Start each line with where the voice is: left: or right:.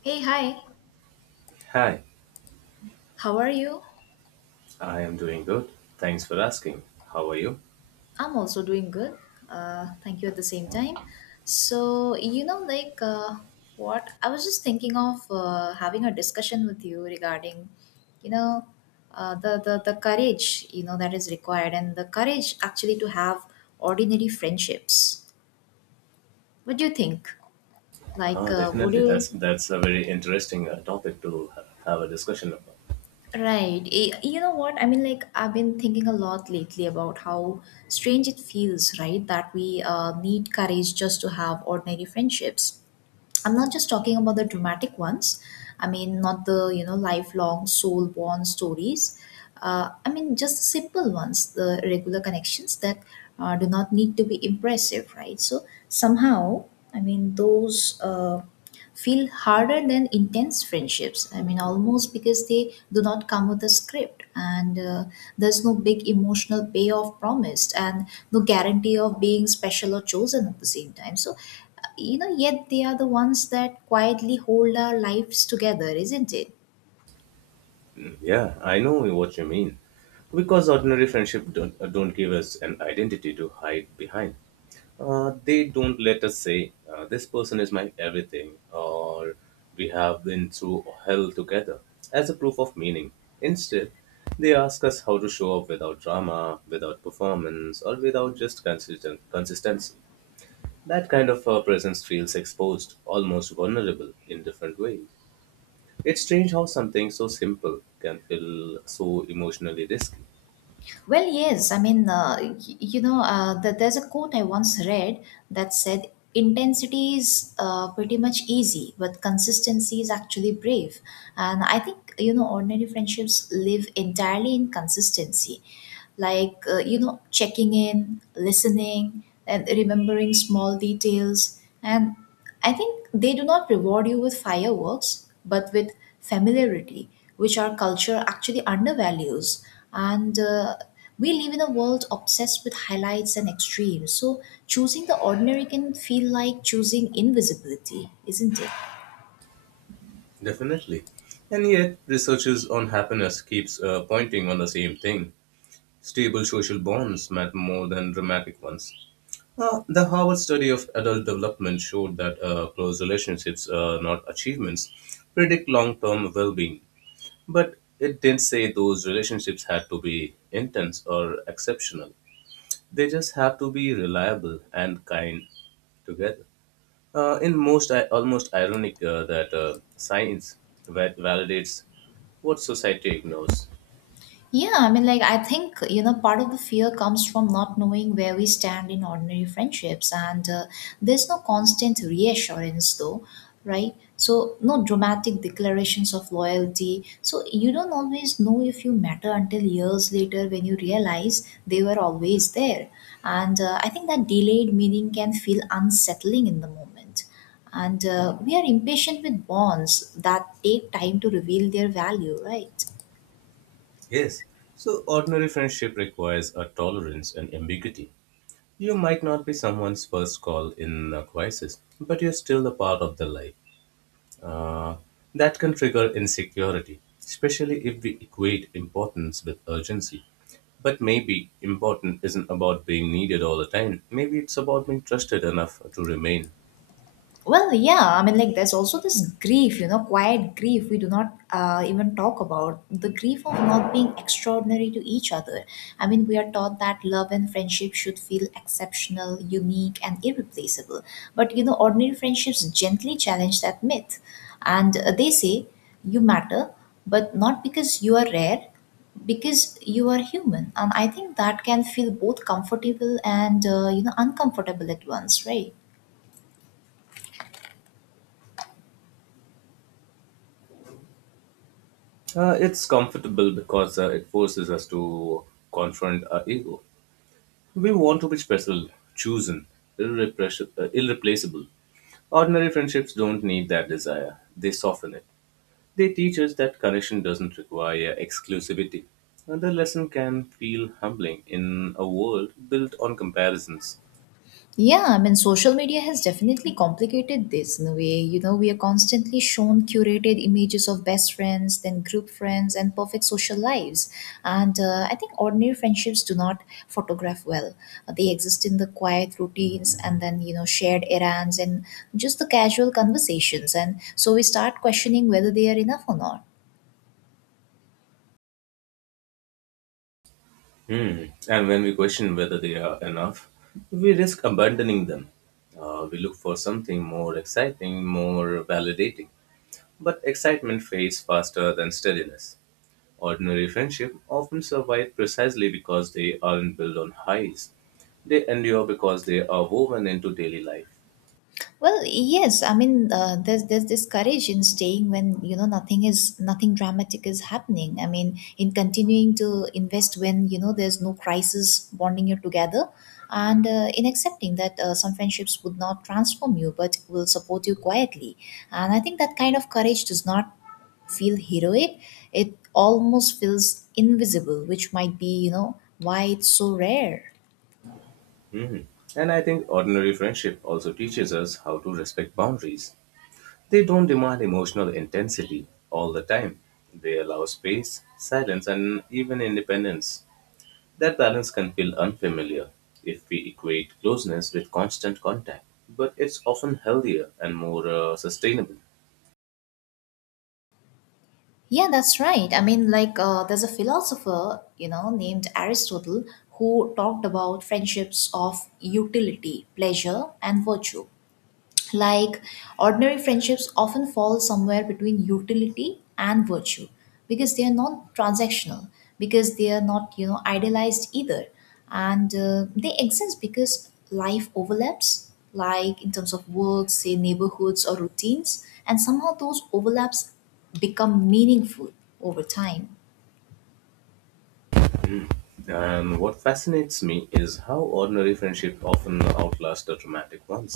left: Hey, hi.
right: Hi,
left: How are you?
right: I am doing good. Thanks for asking. How are you?
left: I'm also doing good. Thank you at the same time. So what I was just thinking of having a discussion with you regarding, you know, the courage, you know, that is required, and the courage actually to have ordinary friendships. What do you think? Like,
right: Ah,
left: would
right: definitely.
left: you—
right: That's a very interesting topic to have a discussion about.
left: Right. You know what? I mean, like, I've been thinking a lot lately about how strange it feels, right? That we need courage just to have ordinary friendships. I'm not just talking about the dramatic ones. I mean, not the, you know, lifelong soul bond stories. I mean, just the simple ones, the regular connections that do not need to be impressive, right? So, somehow, I mean, those. Feel harder than intense friendships. I mean, almost because they do not come with a script, and there's no big emotional payoff promised, and no guarantee of being special or chosen at the same time. So, you know, yet they are the ones that quietly hold our lives together, isn't it?
right: Mm, yeah, I know what you mean. Because ordinary friendship don't give us an identity to hide behind. They don't let us say this person is my everything, or we have been through hell together as a proof of meaning. Instead, they ask us how to show up without drama, without performance, or without just consistent consistency. That kind of presence feels exposed, almost vulnerable in different ways. It's strange how something so simple can feel so emotionally risky.
left: Well, yes. I mean, there's a quote I once read that said, intensity is pretty much easy, but consistency is actually brave. And I think, you know, ordinary friendships live entirely in consistency. Like, you know, checking in, listening, and remembering small details. And I think they do not reward you with fireworks, but with familiarity, which our culture actually undervalues. And We live in a world obsessed with highlights and extremes. So choosing the ordinary can feel like choosing invisibility, isn't it?
right: Definitely. And yet researchers on happiness keeps pointing on the same thing. Stable social bonds matter more than dramatic ones. The Harvard study of adult development showed that close relationships, not achievements, predict long term well being. But it didn't say those relationships had to be intense or exceptional. They just have to be reliable and kind together. In most, I almost ironic that science validates what society ignores.
left: Yeah, I mean, like, I think, you know, part of the fear comes from not knowing where we stand in ordinary friendships. And There's no constant reassurance, though, right? So, no dramatic declarations of loyalty. So, you don't always know if you matter until years later when you realize they were always there. And I think that delayed meaning can feel unsettling in the moment. And We are impatient with bonds that take time to reveal their value, right?
right: Yes, so ordinary friendship requires a tolerance and ambiguity. You might not be someone's first call in a crisis, but you're still a part of their life. Uh, that can trigger insecurity, especially if we equate importance with urgency. But maybe important isn't about being needed all the time. Maybe it's about being trusted enough to remain.
left: Well, yeah, I mean, like, there's also this grief, you know, quiet grief we do not even talk about. The grief of not being extraordinary to each other. I mean, we are taught that love and friendship should feel exceptional, unique, and irreplaceable. But, you know, ordinary friendships gently challenge that myth. And They say, you matter, but not because you are rare, because you are human. And I think that can feel both comfortable and, you know, uncomfortable at once, right?
right: It's comfortable because it forces us to confront our ego. We want to be special, chosen, irreplaceable. Ordinary friendships don't need that desire, they soften it. They teach us that connection doesn't require exclusivity. And the lesson can feel humbling in a world built on comparisons.
left: Yeah, I mean, social media has definitely complicated this in a way. You know, we are constantly shown curated images of best friends, then group friends, and perfect social lives. And I think ordinary friendships do not photograph well. They exist in the quiet routines and then, you know, shared errands and just the casual conversations. And so we start questioning whether they are enough or not.
right: Hmm. And when we question whether they are enough, we risk abandoning them. We look for something more exciting, more validating. But excitement fades faster than steadiness. Ordinary friendships often survive precisely because they aren't built on highs. They endure because they are woven into daily life.
left: Well, yes. I mean, there's this courage in staying when you know nothing dramatic is happening. I mean, in continuing to invest when you know there's no crisis bonding you together, and in accepting that some friendships would not transform you but will support you quietly. And I think that kind of courage does not feel heroic. It almost feels invisible, which might be, you know, why it's so rare.
right: Hmm. And I think ordinary friendship also teaches us how to respect boundaries. They don't demand emotional intensity all the time. They allow space, silence, and even independence. That balance can feel unfamiliar if we equate closeness with constant contact, but it's often healthier and more sustainable.
left: Yeah, that's right. I mean, like, there's a philosopher, you know, named Aristotle, who talked about friendships of utility, pleasure, and virtue, like ordinary friendships often fall somewhere between utility and virtue, because they are not transactional, because they are not, you know, idealized either. And They exist because life overlaps, like in terms of work, say neighborhoods or routines, and somehow those overlaps become meaningful over time.
right: And what fascinates me is how ordinary friendships often outlast the dramatic ones.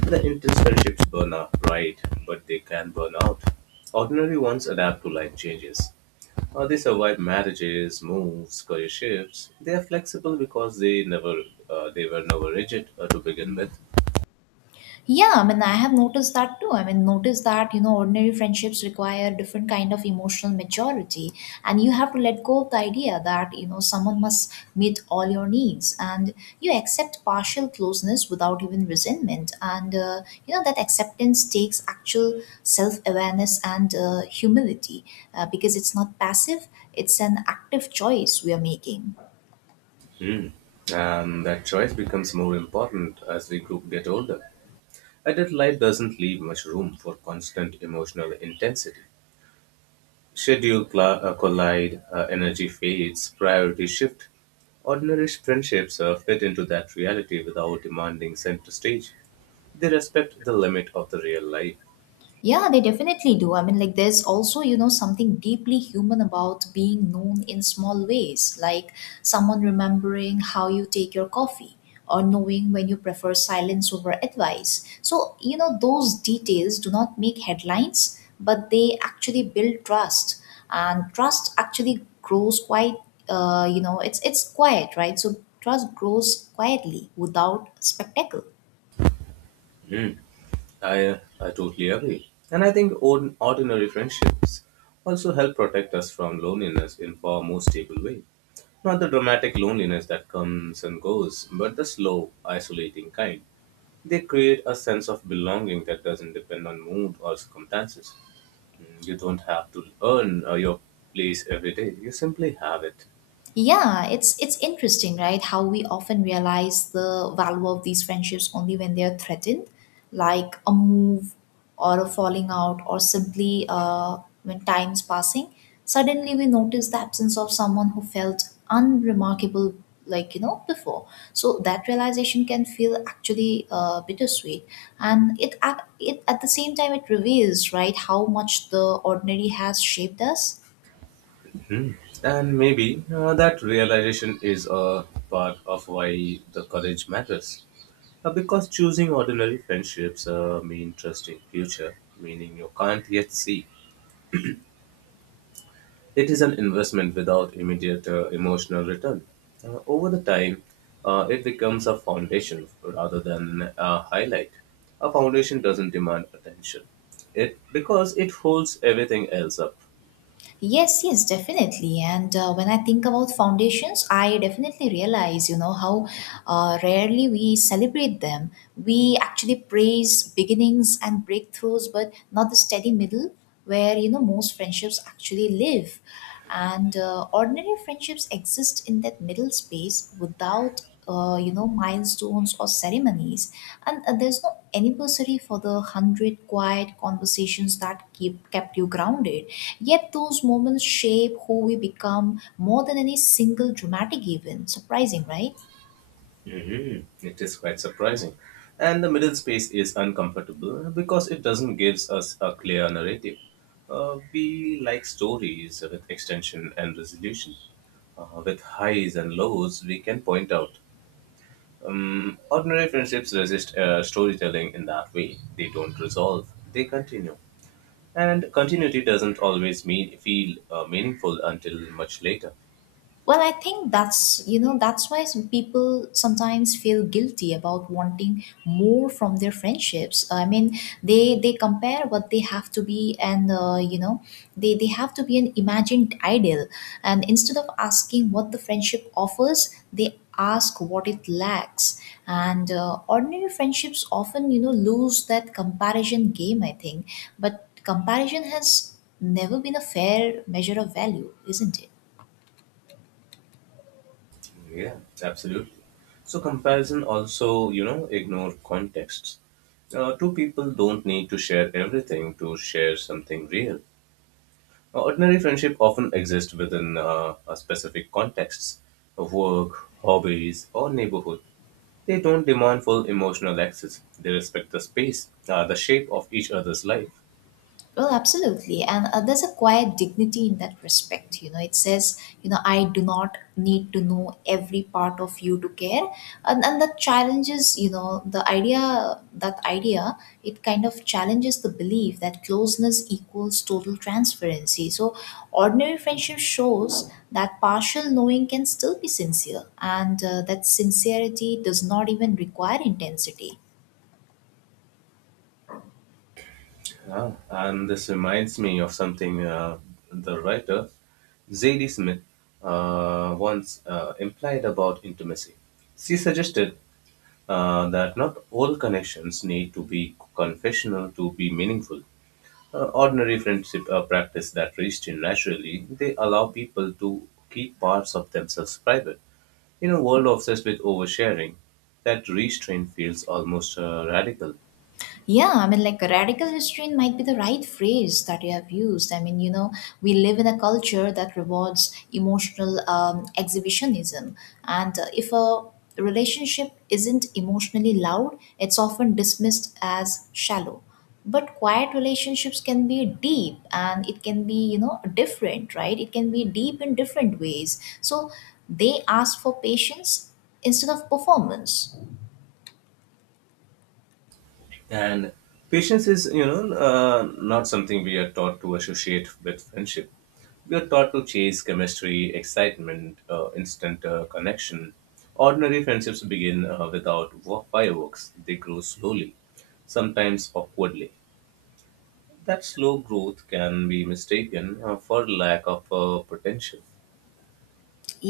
right: The intense friendships burn out, right, but they can burn out. Ordinary ones adapt to life changes. They survive marriages, moves, career shifts. They are flexible because they never, they were never rigid to begin with.
left: Yeah, I mean, I have noticed that too. I mean, notice that, you know, ordinary friendships require different kind of emotional maturity. And you have to let go of the idea that, you know, someone must meet all your needs. And you accept partial closeness without even resentment. And, you know, that acceptance takes actual self awareness and humility, because it's not passive, it's an active choice we are making.
right: Hmm. And that choice becomes more important as we get older. Adult life doesn't leave much room for constant emotional intensity. Collide, energy fades, priority shift. Ordinary friendships fit into that reality without demanding center stage. They respect the limit of the real life.
left: Yeah, they definitely do. I mean, like, there's also, you know, something deeply human about being known in small ways, like someone remembering how you take your coffee or knowing when you prefer silence over advice. So, you know, those details do not make headlines, but they actually build trust. And trust actually grows quite, you know, it's quiet, right? So, trust grows quietly without spectacle.
right: I totally agree. And I think ordinary friendships also help protect us from loneliness in far more stable way. Not the dramatic loneliness that comes and goes, but the slow, isolating kind. They create a sense of belonging that doesn't depend on mood or circumstances. You don't have to earn your place every day. You simply have it.
left: Yeah, it's interesting, right? How we often realize the value of these friendships only when they are threatened, like a move or a falling out, or simply when time's passing. Suddenly, we notice the absence of someone who felt unremarkable, like, you know, before. So that realization can feel actually bittersweet, and it at the same time it reveals, right, how much the ordinary has shaped us.
right: Mhm. And maybe that realization is a part of why the courage matters. Because choosing ordinary friendships mean trusting future, meaning you can't yet see. It is an investment without immediate emotional return. Over the time, it becomes a foundation rather than a highlight. A foundation doesn't demand attention, it because it holds everything else up.
left: Yes, yes, definitely. And When I think about foundations, I definitely realize, you know, how rarely we celebrate them. We actually praise beginnings and breakthroughs, but not the steady middle, where, you know, most friendships actually live. And Ordinary friendships exist in that middle space without you know, milestones or ceremonies, and there's no anniversary for the 100 quiet conversations that keep kept you grounded, yet those moments shape who we become more than any single dramatic event. Surprising, right?
right: Mhm. It is quite surprising, and the middle space is uncomfortable because it doesn't gives us a clear narrative. We like stories with extension and resolution. With highs and lows, we can point out. Mm, ordinary friendships resist storytelling in that way. They don't resolve, they continue. And continuity doesn't always mean, feel meaningful until much later.
left: Well, I think that's, you know, that's why some people sometimes feel guilty about wanting more from their friendships. I mean, they compare what they have to be and you know, they have to be an imagined ideal, and instead of asking what the friendship offers, they ask what it lacks. And Ordinary friendships often, you know, lose that comparison game, I think. But comparison has never been a fair measure of value, isn't it?
right: Yeah, absolutely. So, comparison also, you know, ignore contexts. Two people don't need to share everything to share something real. Ordinary friendship often exists within a specific contexts of work, hobbies, or neighborhood. They don't demand full emotional access. They respect the space, the shape of each other's life.
left: Well, absolutely. And There's a quiet dignity in that respect. You know, it says, you know, I do not need to know every part of you to care. And that challenges, you know, that idea, it kind of challenges the belief that closeness equals total transparency. So, ordinary friendship shows that partial knowing can still be sincere and that sincerity does not even require intensity.
right: Yeah, and this reminds me of something the writer Zadie Smith once implied about intimacy. She suggested that not all connections need to be confessional to be meaningful. Ordinary friendship practice that reached in naturally, they allow people to keep parts of themselves private. In a world obsessed with oversharing, that restraint feels almost radical.
left: Yeah, I mean, like, radical restraint might be the right phrase that you have used. I mean, you know, we live in a culture that rewards emotional exhibitionism. And If a relationship isn't emotionally loud, it's often dismissed as shallow. But quiet relationships can be deep and it can be, you know, different, right? It can be deep in different ways. So they ask for patience instead of performance.
right: And patience is, you know, not something we are taught to associate with friendship. We are taught to chase chemistry, excitement, instant connection. Ordinary friendships begin without fireworks, they grow slowly, sometimes awkwardly. That slow growth can be mistaken for lack of potential.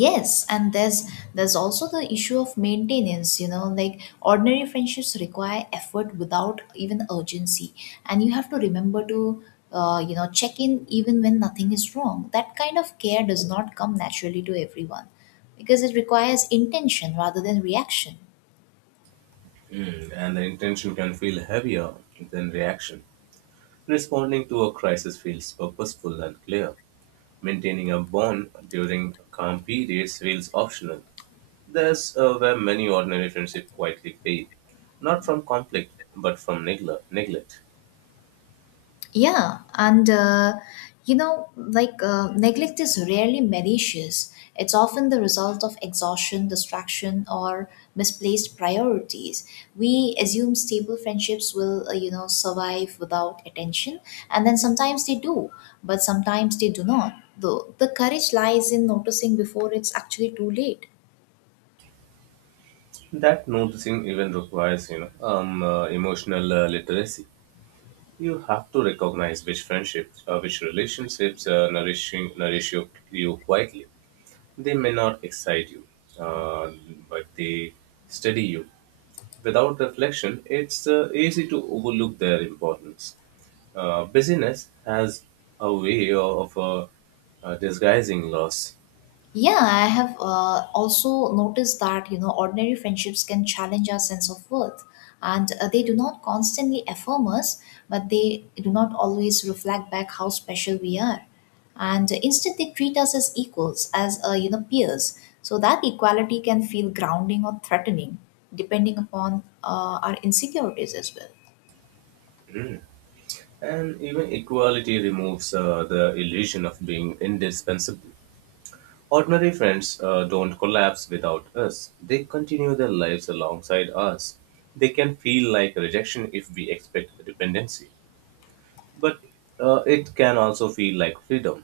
left: Yes, and there's also the issue of maintenance, you know, like ordinary friendships require effort without even urgency, and you have to remember to, you know, check in even when nothing is wrong. That kind of care does not come naturally to everyone, because it requires intention rather than reaction.
right: Mm, and the intention can feel heavier than reaction. Responding to a crisis feels purposeful and clear. Maintaining a bond during calm periods feels optional. There's where many ordinary friendships quietly fade, not from conflict, but from neglect.
left: Yeah, and you know, like neglect is rarely malicious. It's often the result of exhaustion, distraction, or misplaced priorities. We assume stable friendships will, you know, survive without attention, and then sometimes they do, but sometimes they do not. Though the courage lies in noticing before it's actually too late.
right: That noticing even requires, you know, emotional literacy. You have to recognize which friendships, which relationships nourish you quietly. They may not excite you, uh, but they steady you. Without reflection, it's easy to overlook their importance. Busyness has a way of disguising loss,
left: Yeah, I have also noticed that, you know, ordinary friendships can challenge our sense of worth, and they do not constantly affirm us, but they do not always reflect back how special we are. And instead, they treat us as equals, as, you know, peers. So that equality can feel grounding or threatening, depending upon our insecurities as well.
right: and even equality removes the illusion of being indispensable. Ordinary friends don't collapse without us, they continue their lives alongside us. They can feel like rejection if we expect dependency, but it can also feel like freedom.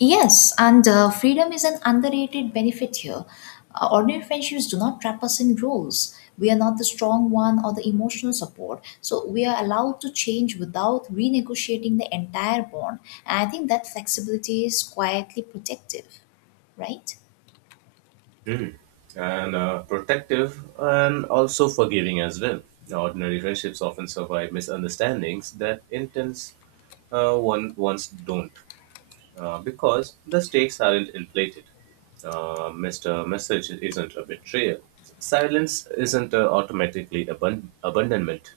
left: Yes, and freedom is an underrated benefit here. Ordinary friendships do not trap us in roles. We are not the strong one or the emotional support. So we are allowed to change without renegotiating the entire bond. And I think that flexibility is quietly protective, right?
right: Mm. And protective and also forgiving as well. Ordinary friendships often survive misunderstandings that intense ones don't because the stakes aren't inflated. Mr. Message isn't a betrayal. Silence isn't automatically abandonment.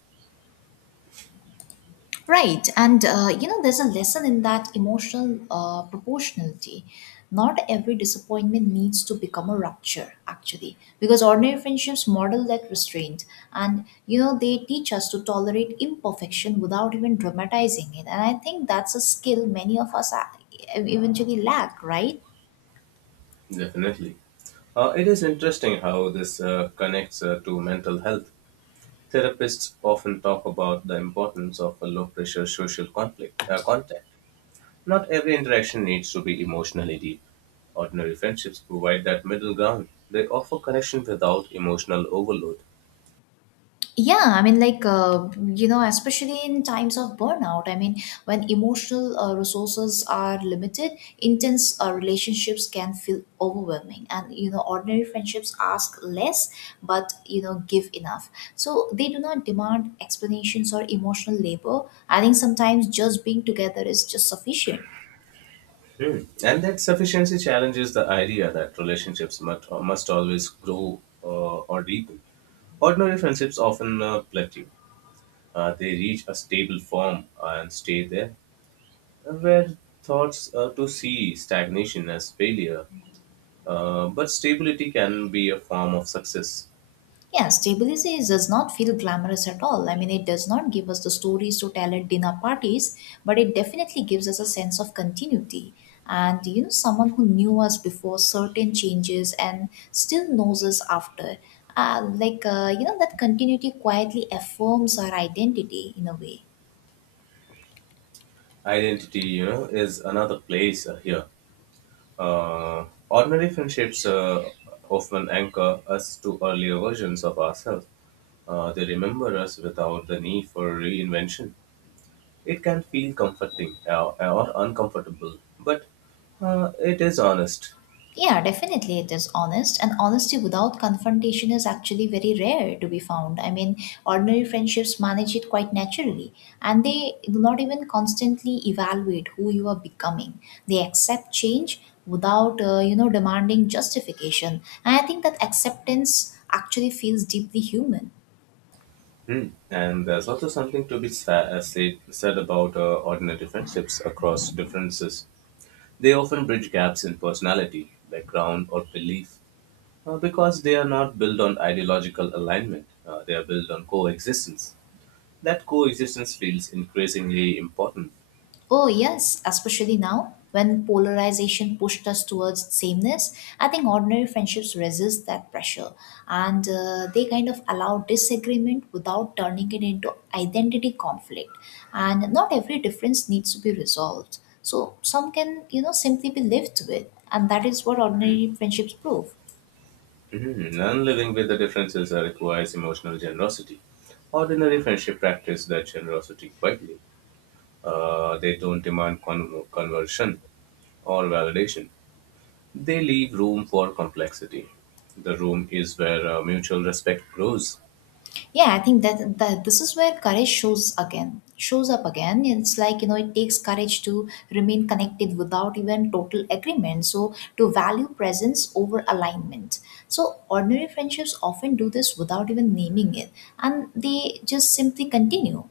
left: Right, and you know, there's a lesson in that emotional proportionality. Not every disappointment needs to become a rupture, actually, because ordinary friendships model that restraint, and you know, they teach us to tolerate imperfection without even dramatizing it. And I think that's a skill many of us eventually lack, right?
right: Definitely. It is interesting how this connects to mental health. Therapists often talk about the importance of a low pressure social conflict contact. Not every interaction needs to be emotionally deep. Ordinary friendships provide that middle ground. They offer connection without emotional overload.
left: yeah i mean like uh, you know, especially in times of burnout, when emotional resources are limited, intense relationships can feel overwhelming, and you know, ordinary friendships ask less but you know give enough, so they do not demand explanations or emotional labor. I think sometimes just being together is just sufficient.
right: Hmm. And that sufficiency challenges the idea that relationships must always grow or deepen. Ordinary friendships often plateau. They reach a stable form and stay there, where thoughts to see stagnation as failure, but stability can be a form of success.
left: Yeah, stability does not feel glamorous at all. I mean, it does not give us the stories to tell at dinner parties, but it definitely gives us a sense of continuity. And, you know, someone who knew us before certain changes and still knows us after. You know, that continuity quietly affirms our identity in a way.
right: Identity, you know, is another place here, ordinary friendships often anchor us to earlier versions of ourselves. They remember us without the need for reinvention. It can feel comforting or uncomfortable, but it is honest.
left: Yeah, definitely it is honest. And honesty without confrontation is actually very rare to be found. I mean, ordinary friendships manage it quite naturally. And they do not even constantly evaluate who you are becoming. They accept change without, you know, demanding justification. And I think that acceptance actually feels deeply human.
right: Hmm. And there's also something to be said about ordinary friendships across differences. They often bridge gaps in personality background or belief. Because they are not built on ideological alignment, they are built on coexistence. That coexistence feels increasingly important.
left: Oh, yes, especially now when polarization pushed us towards sameness. I think ordinary friendships resist that pressure, and they kind of allow disagreement without turning it into identity conflict. And not every difference needs to be resolved. So some can, you know, simply be lived with. And that is what ordinary friendships prove.
right: Mhm. And living with the differences requires emotional generosity. Ordinary friendship practice that generosity quietly. They don't demand conversion or validation. They leave room for complexity. The room is where mutual respect grows.
left: Yeah, I think that this is where courage shows up again. It's like, you know, it takes courage to remain connected without even total agreement, so to value presence over alignment. So ordinary friendships often do this without even naming it, and they just simply continue.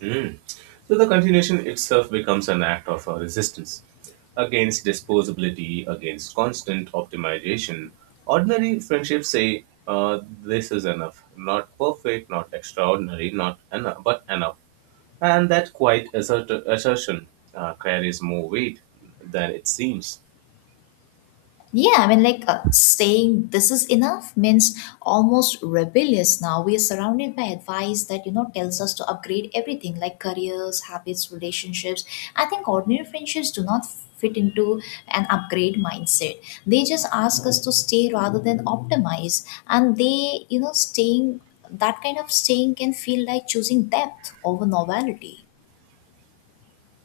right: Mm. So the continuation itself becomes an act of resistance against disposability, against constant optimization. Ordinary friendships say, "This is enough. Not perfect, not extraordinary, not enough, but enough." And that quiet assertion carries more weight than it seems.
left: Yeah, I mean, saying this is enough means almost rebellious now. We are surrounded by advice that, you know, tells us to upgrade everything like careers, habits, relationships. I think ordinary friendships do not fit into an upgrade mindset. They just ask us to stay rather than optimize. And they, you know, staying, that kind of staying can feel like choosing depth over novelty.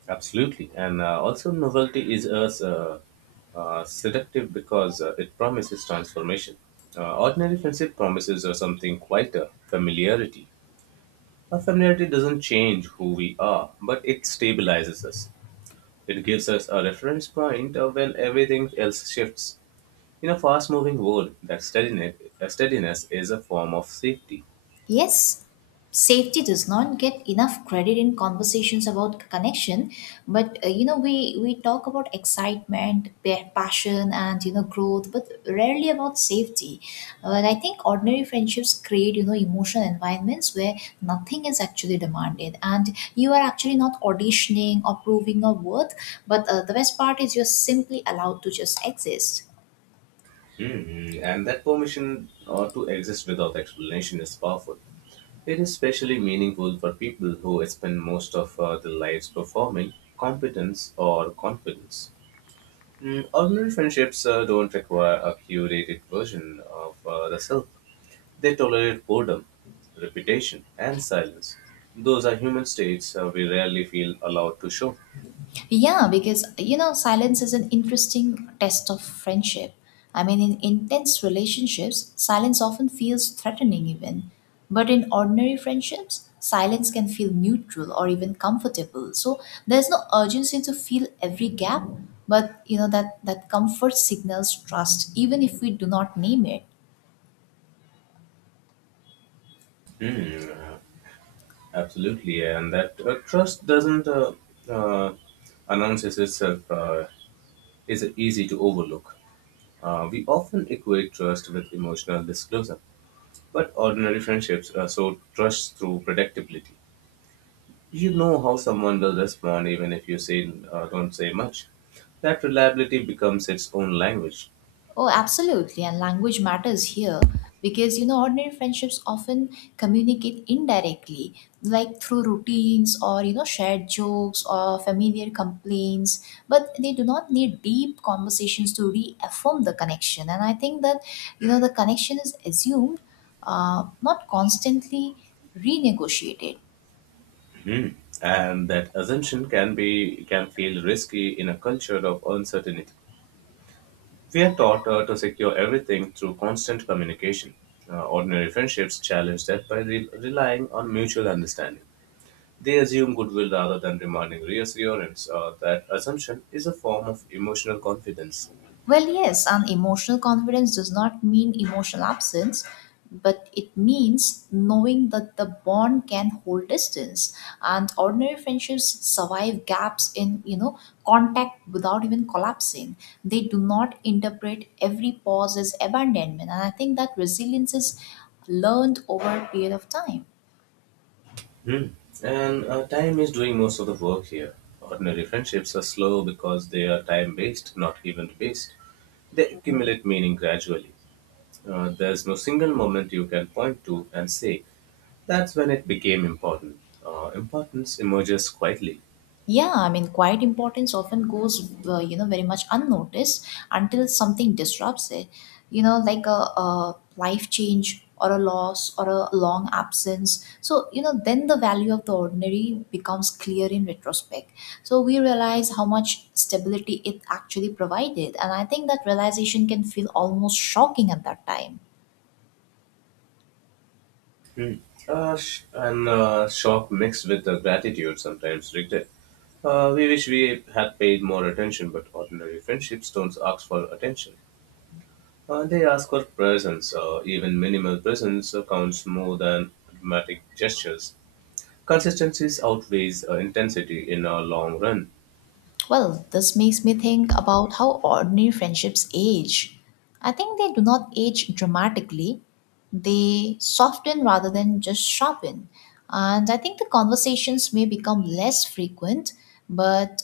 right: Absolutely. And also, novelty is as seductive because it promises transformation. Ordinary friendship promises or something quieter familiarity. A familiarity doesn't change who we are, but it stabilizes us. It gives us a reference point when everything else shifts. In a fast moving world, that steadiness, steadiness is a form of safety.
left: Yes, safety does not get enough credit in conversations about connection, but you know, we talk about excitement, passion, and you know, growth, but rarely about safety. But I think ordinary friendships create, you know, emotional environments where nothing is actually demanded, and you are actually not auditioning or proving your worth. But the best part is you're simply allowed to just exist.
right: Mhm. And that permission to exist without explanation is powerful. It is especially meaningful for people who spend most of their lives performing competence or confidence. Mm, ordinary friendships don't require a curated version of the self. They tolerate boredom, repetition, and silence. Those are human states we rarely feel allowed to show.
left: Yeah, because you know, silence is an interesting test of friendship. I mean, in intense relationships, silence often feels threatening, even. But in ordinary friendships, silence can feel neutral or even comfortable. So there's no urgency to fill every gap, but you know, that comfort signals trust, even if we do not name it.
right: Absolutely, and that trust doesn't uh, announces itself is easy to overlook. We often equate trust with emotional disclosure, but ordinary friendships are so trust through predictability. You know how someone will respond even if you say don't say much. That reliability becomes its own language.
left: Oh, absolutely. And language matters here because, you know, ordinary friendships often communicate indirectly, like through routines or, you know, shared jokes or familiar complaints. But they do not need deep conversations to reaffirm the connection. And I think that, you know, the connection is assumed, not constantly renegotiated.
right: Hmm. And that assumption can feel risky in a culture of uncertainty. We are taught to secure everything through constant communication. Ordinary friendships challenge that by relying on mutual understanding. They assume goodwill rather than demanding reassurance. That assumption is a form of emotional confidence.
left: Well, yes, and emotional confidence does not mean emotional absence, but it means knowing that the bond can hold distance. And ordinary friendships survive gaps in, you know, contact without even collapsing. They do not interpret every pause as abandonment. And I think that resilience is learned over a period of time.
right: Hmm. And time is doing most of the work here. Ordinary friendships are slow because they are time based, not event based. They accumulate meaning gradually. There's no single moment you can point to and say, that's when it became important. Importance emerges quietly.
left: Yeah, I mean, quiet importance often goes you know, very much unnoticed until something disrupts it, you know, like a life change or a loss or a long absence. So you know, then the value of the ordinary becomes clear in retrospect, so we realize how much stability it actually provided. And I think that realization can feel almost shocking at that time.
right: Hmm. Sh- and Shock mixed with gratitude, sometimes regret. We wish we had paid more attention, but ordinary friendships don't ask for attention. They ask for presence, even minimal presence counts more than dramatic gestures. Consistency outweighs intensity in a long run,
left: Well, this makes me think about how ordinary friendships age. I think they do not age dramatically, they soften rather than just sharpen. And I think the conversations may become less frequent, but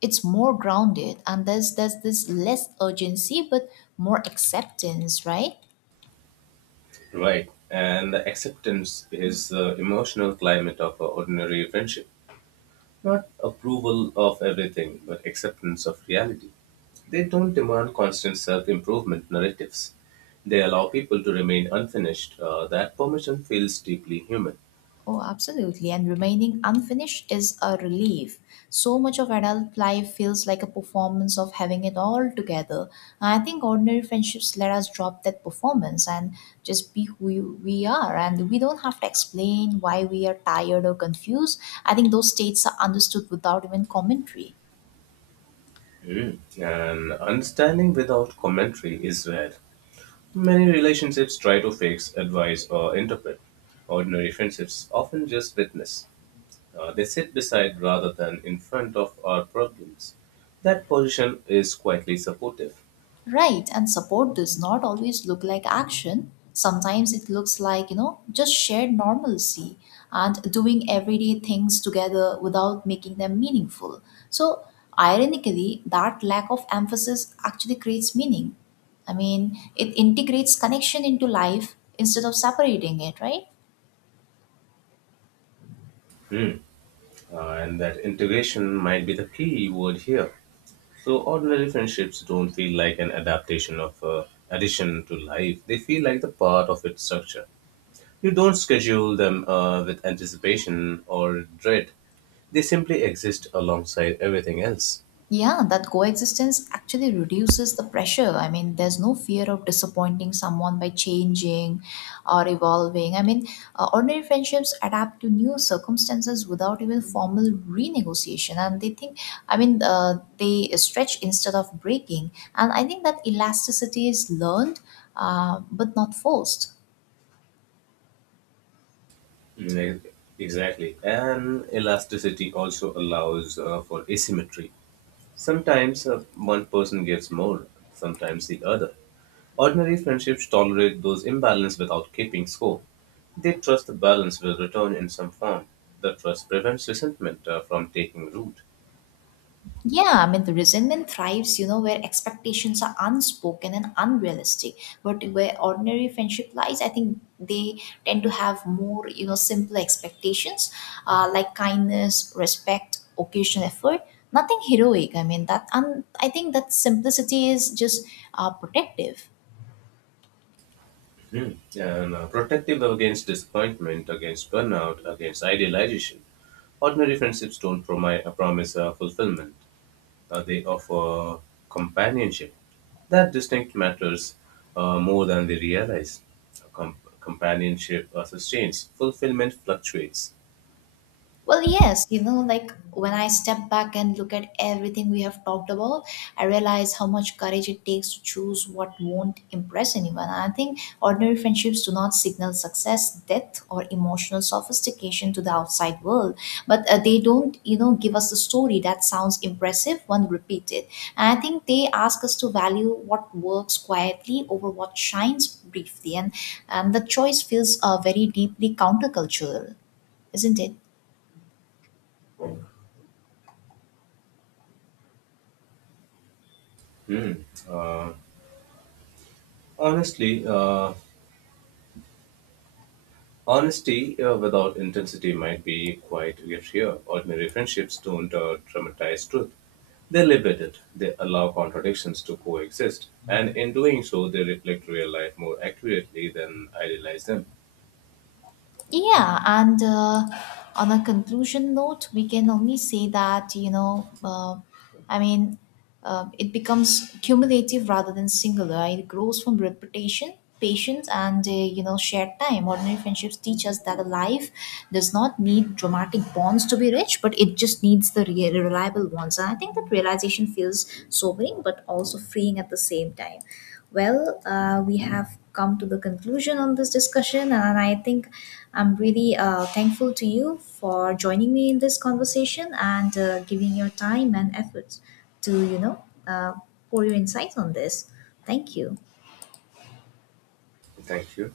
left: it's more grounded, and there's this less urgency but more acceptance, right?
right: right? And the acceptance is the emotional climate of ordinary friendship. Not approval of everything, but acceptance of reality. They don't demand constant self improvement narratives. They allow people to remain unfinished. That permission feels deeply human.
left: Oh, absolutely. And remaining unfinished is a relief. So much of adult life feels like a performance of having it all together. I think ordinary friendships let us drop that performance and just be we are. And we don't have to explain why we are tired or confused. I think those states are understood without even commentary.
right: Mm. And understanding without commentary is rare. Many relationships try to fix, advise, or interpret. Ordinary friendships often just witness. They sit beside rather than in front of our problems. That position is quietly supportive.
left: Right, and support does not always look like action. Sometimes it looks like, you know, just shared normalcy and doing everyday things together without making them meaningful. So, ironically, that lack of emphasis actually creates meaning. I mean, it integrates connection into life instead of separating it, right?
right: Hmm. And that integration might be the key word here. So, ordinary friendships don't feel like an adaptation of addition to life, they feel like the part of its structure. You don't schedule them with anticipation or dread, they simply exist alongside everything else.
left: Yeah, that coexistence actually reduces the pressure. I mean, there's no fear of disappointing someone by changing or evolving. I mean, ordinary friendships adapt to new circumstances without even formal renegotiation. And they think, I mean, they stretch instead of breaking. And I think that elasticity is learned, but not forced.
right: Ne- Exactly. And elasticity also allows for asymmetry. Sometimes one person gives more, sometimes the other. Ordinary friendships tolerate those imbalance without keeping score. They trust the balance will return in some form. The trust prevents resentment from taking root.
left: Yeah, I mean, the resentment thrives, you know, where expectations are unspoken and unrealistic. But where ordinary friendship lies, I think they tend to have more, you know, simple expectations, like kindness, respect, occasional effort, nothing heroic. I mean, that, and I think that simplicity is just protective.
right: Hmm. And protective against disappointment, against burnout, against idealization. Ordinary friendships don't promise fulfillment. They offer companionship. That distinct matters more than they realize. Companionship sustains, fulfillment fluctuates.
left: Well, yes, you know, like when I step back and look at everything we have talked about, I realize how much courage it takes to choose what won't impress anyone. I think ordinary friendships do not signal success, depth, or emotional sophistication to the outside world, but they don't, you know, give us a story that sounds impressive when repeated. And I think they ask us to value what works quietly over what shines briefly, and the choice feels very deeply countercultural, isn't it?
right: Hmm. Honestly, honesty without intensity might be quite a gift here. Ordinary friendships don't dramatize truth. They live with it. They allow contradictions to coexist. And in doing so, they reflect real life more accurately than idealize them.
left: Yeah, and on a conclusion note, we can only say that, you know, I mean, it becomes cumulative rather than singular. It grows from reputation, patience, and, you know, shared time. Ordinary friendships teach us that a life does not need dramatic bonds to be rich, but it just needs the reliable ones. And I think that realization feels sobering, but also freeing at the same time. Well, we have come to the conclusion on this discussion, and I think I'm really thankful to you for joining me in this conversation and giving your time and efforts to, you know, pour your insights on this. Thank you.
right: Thank you.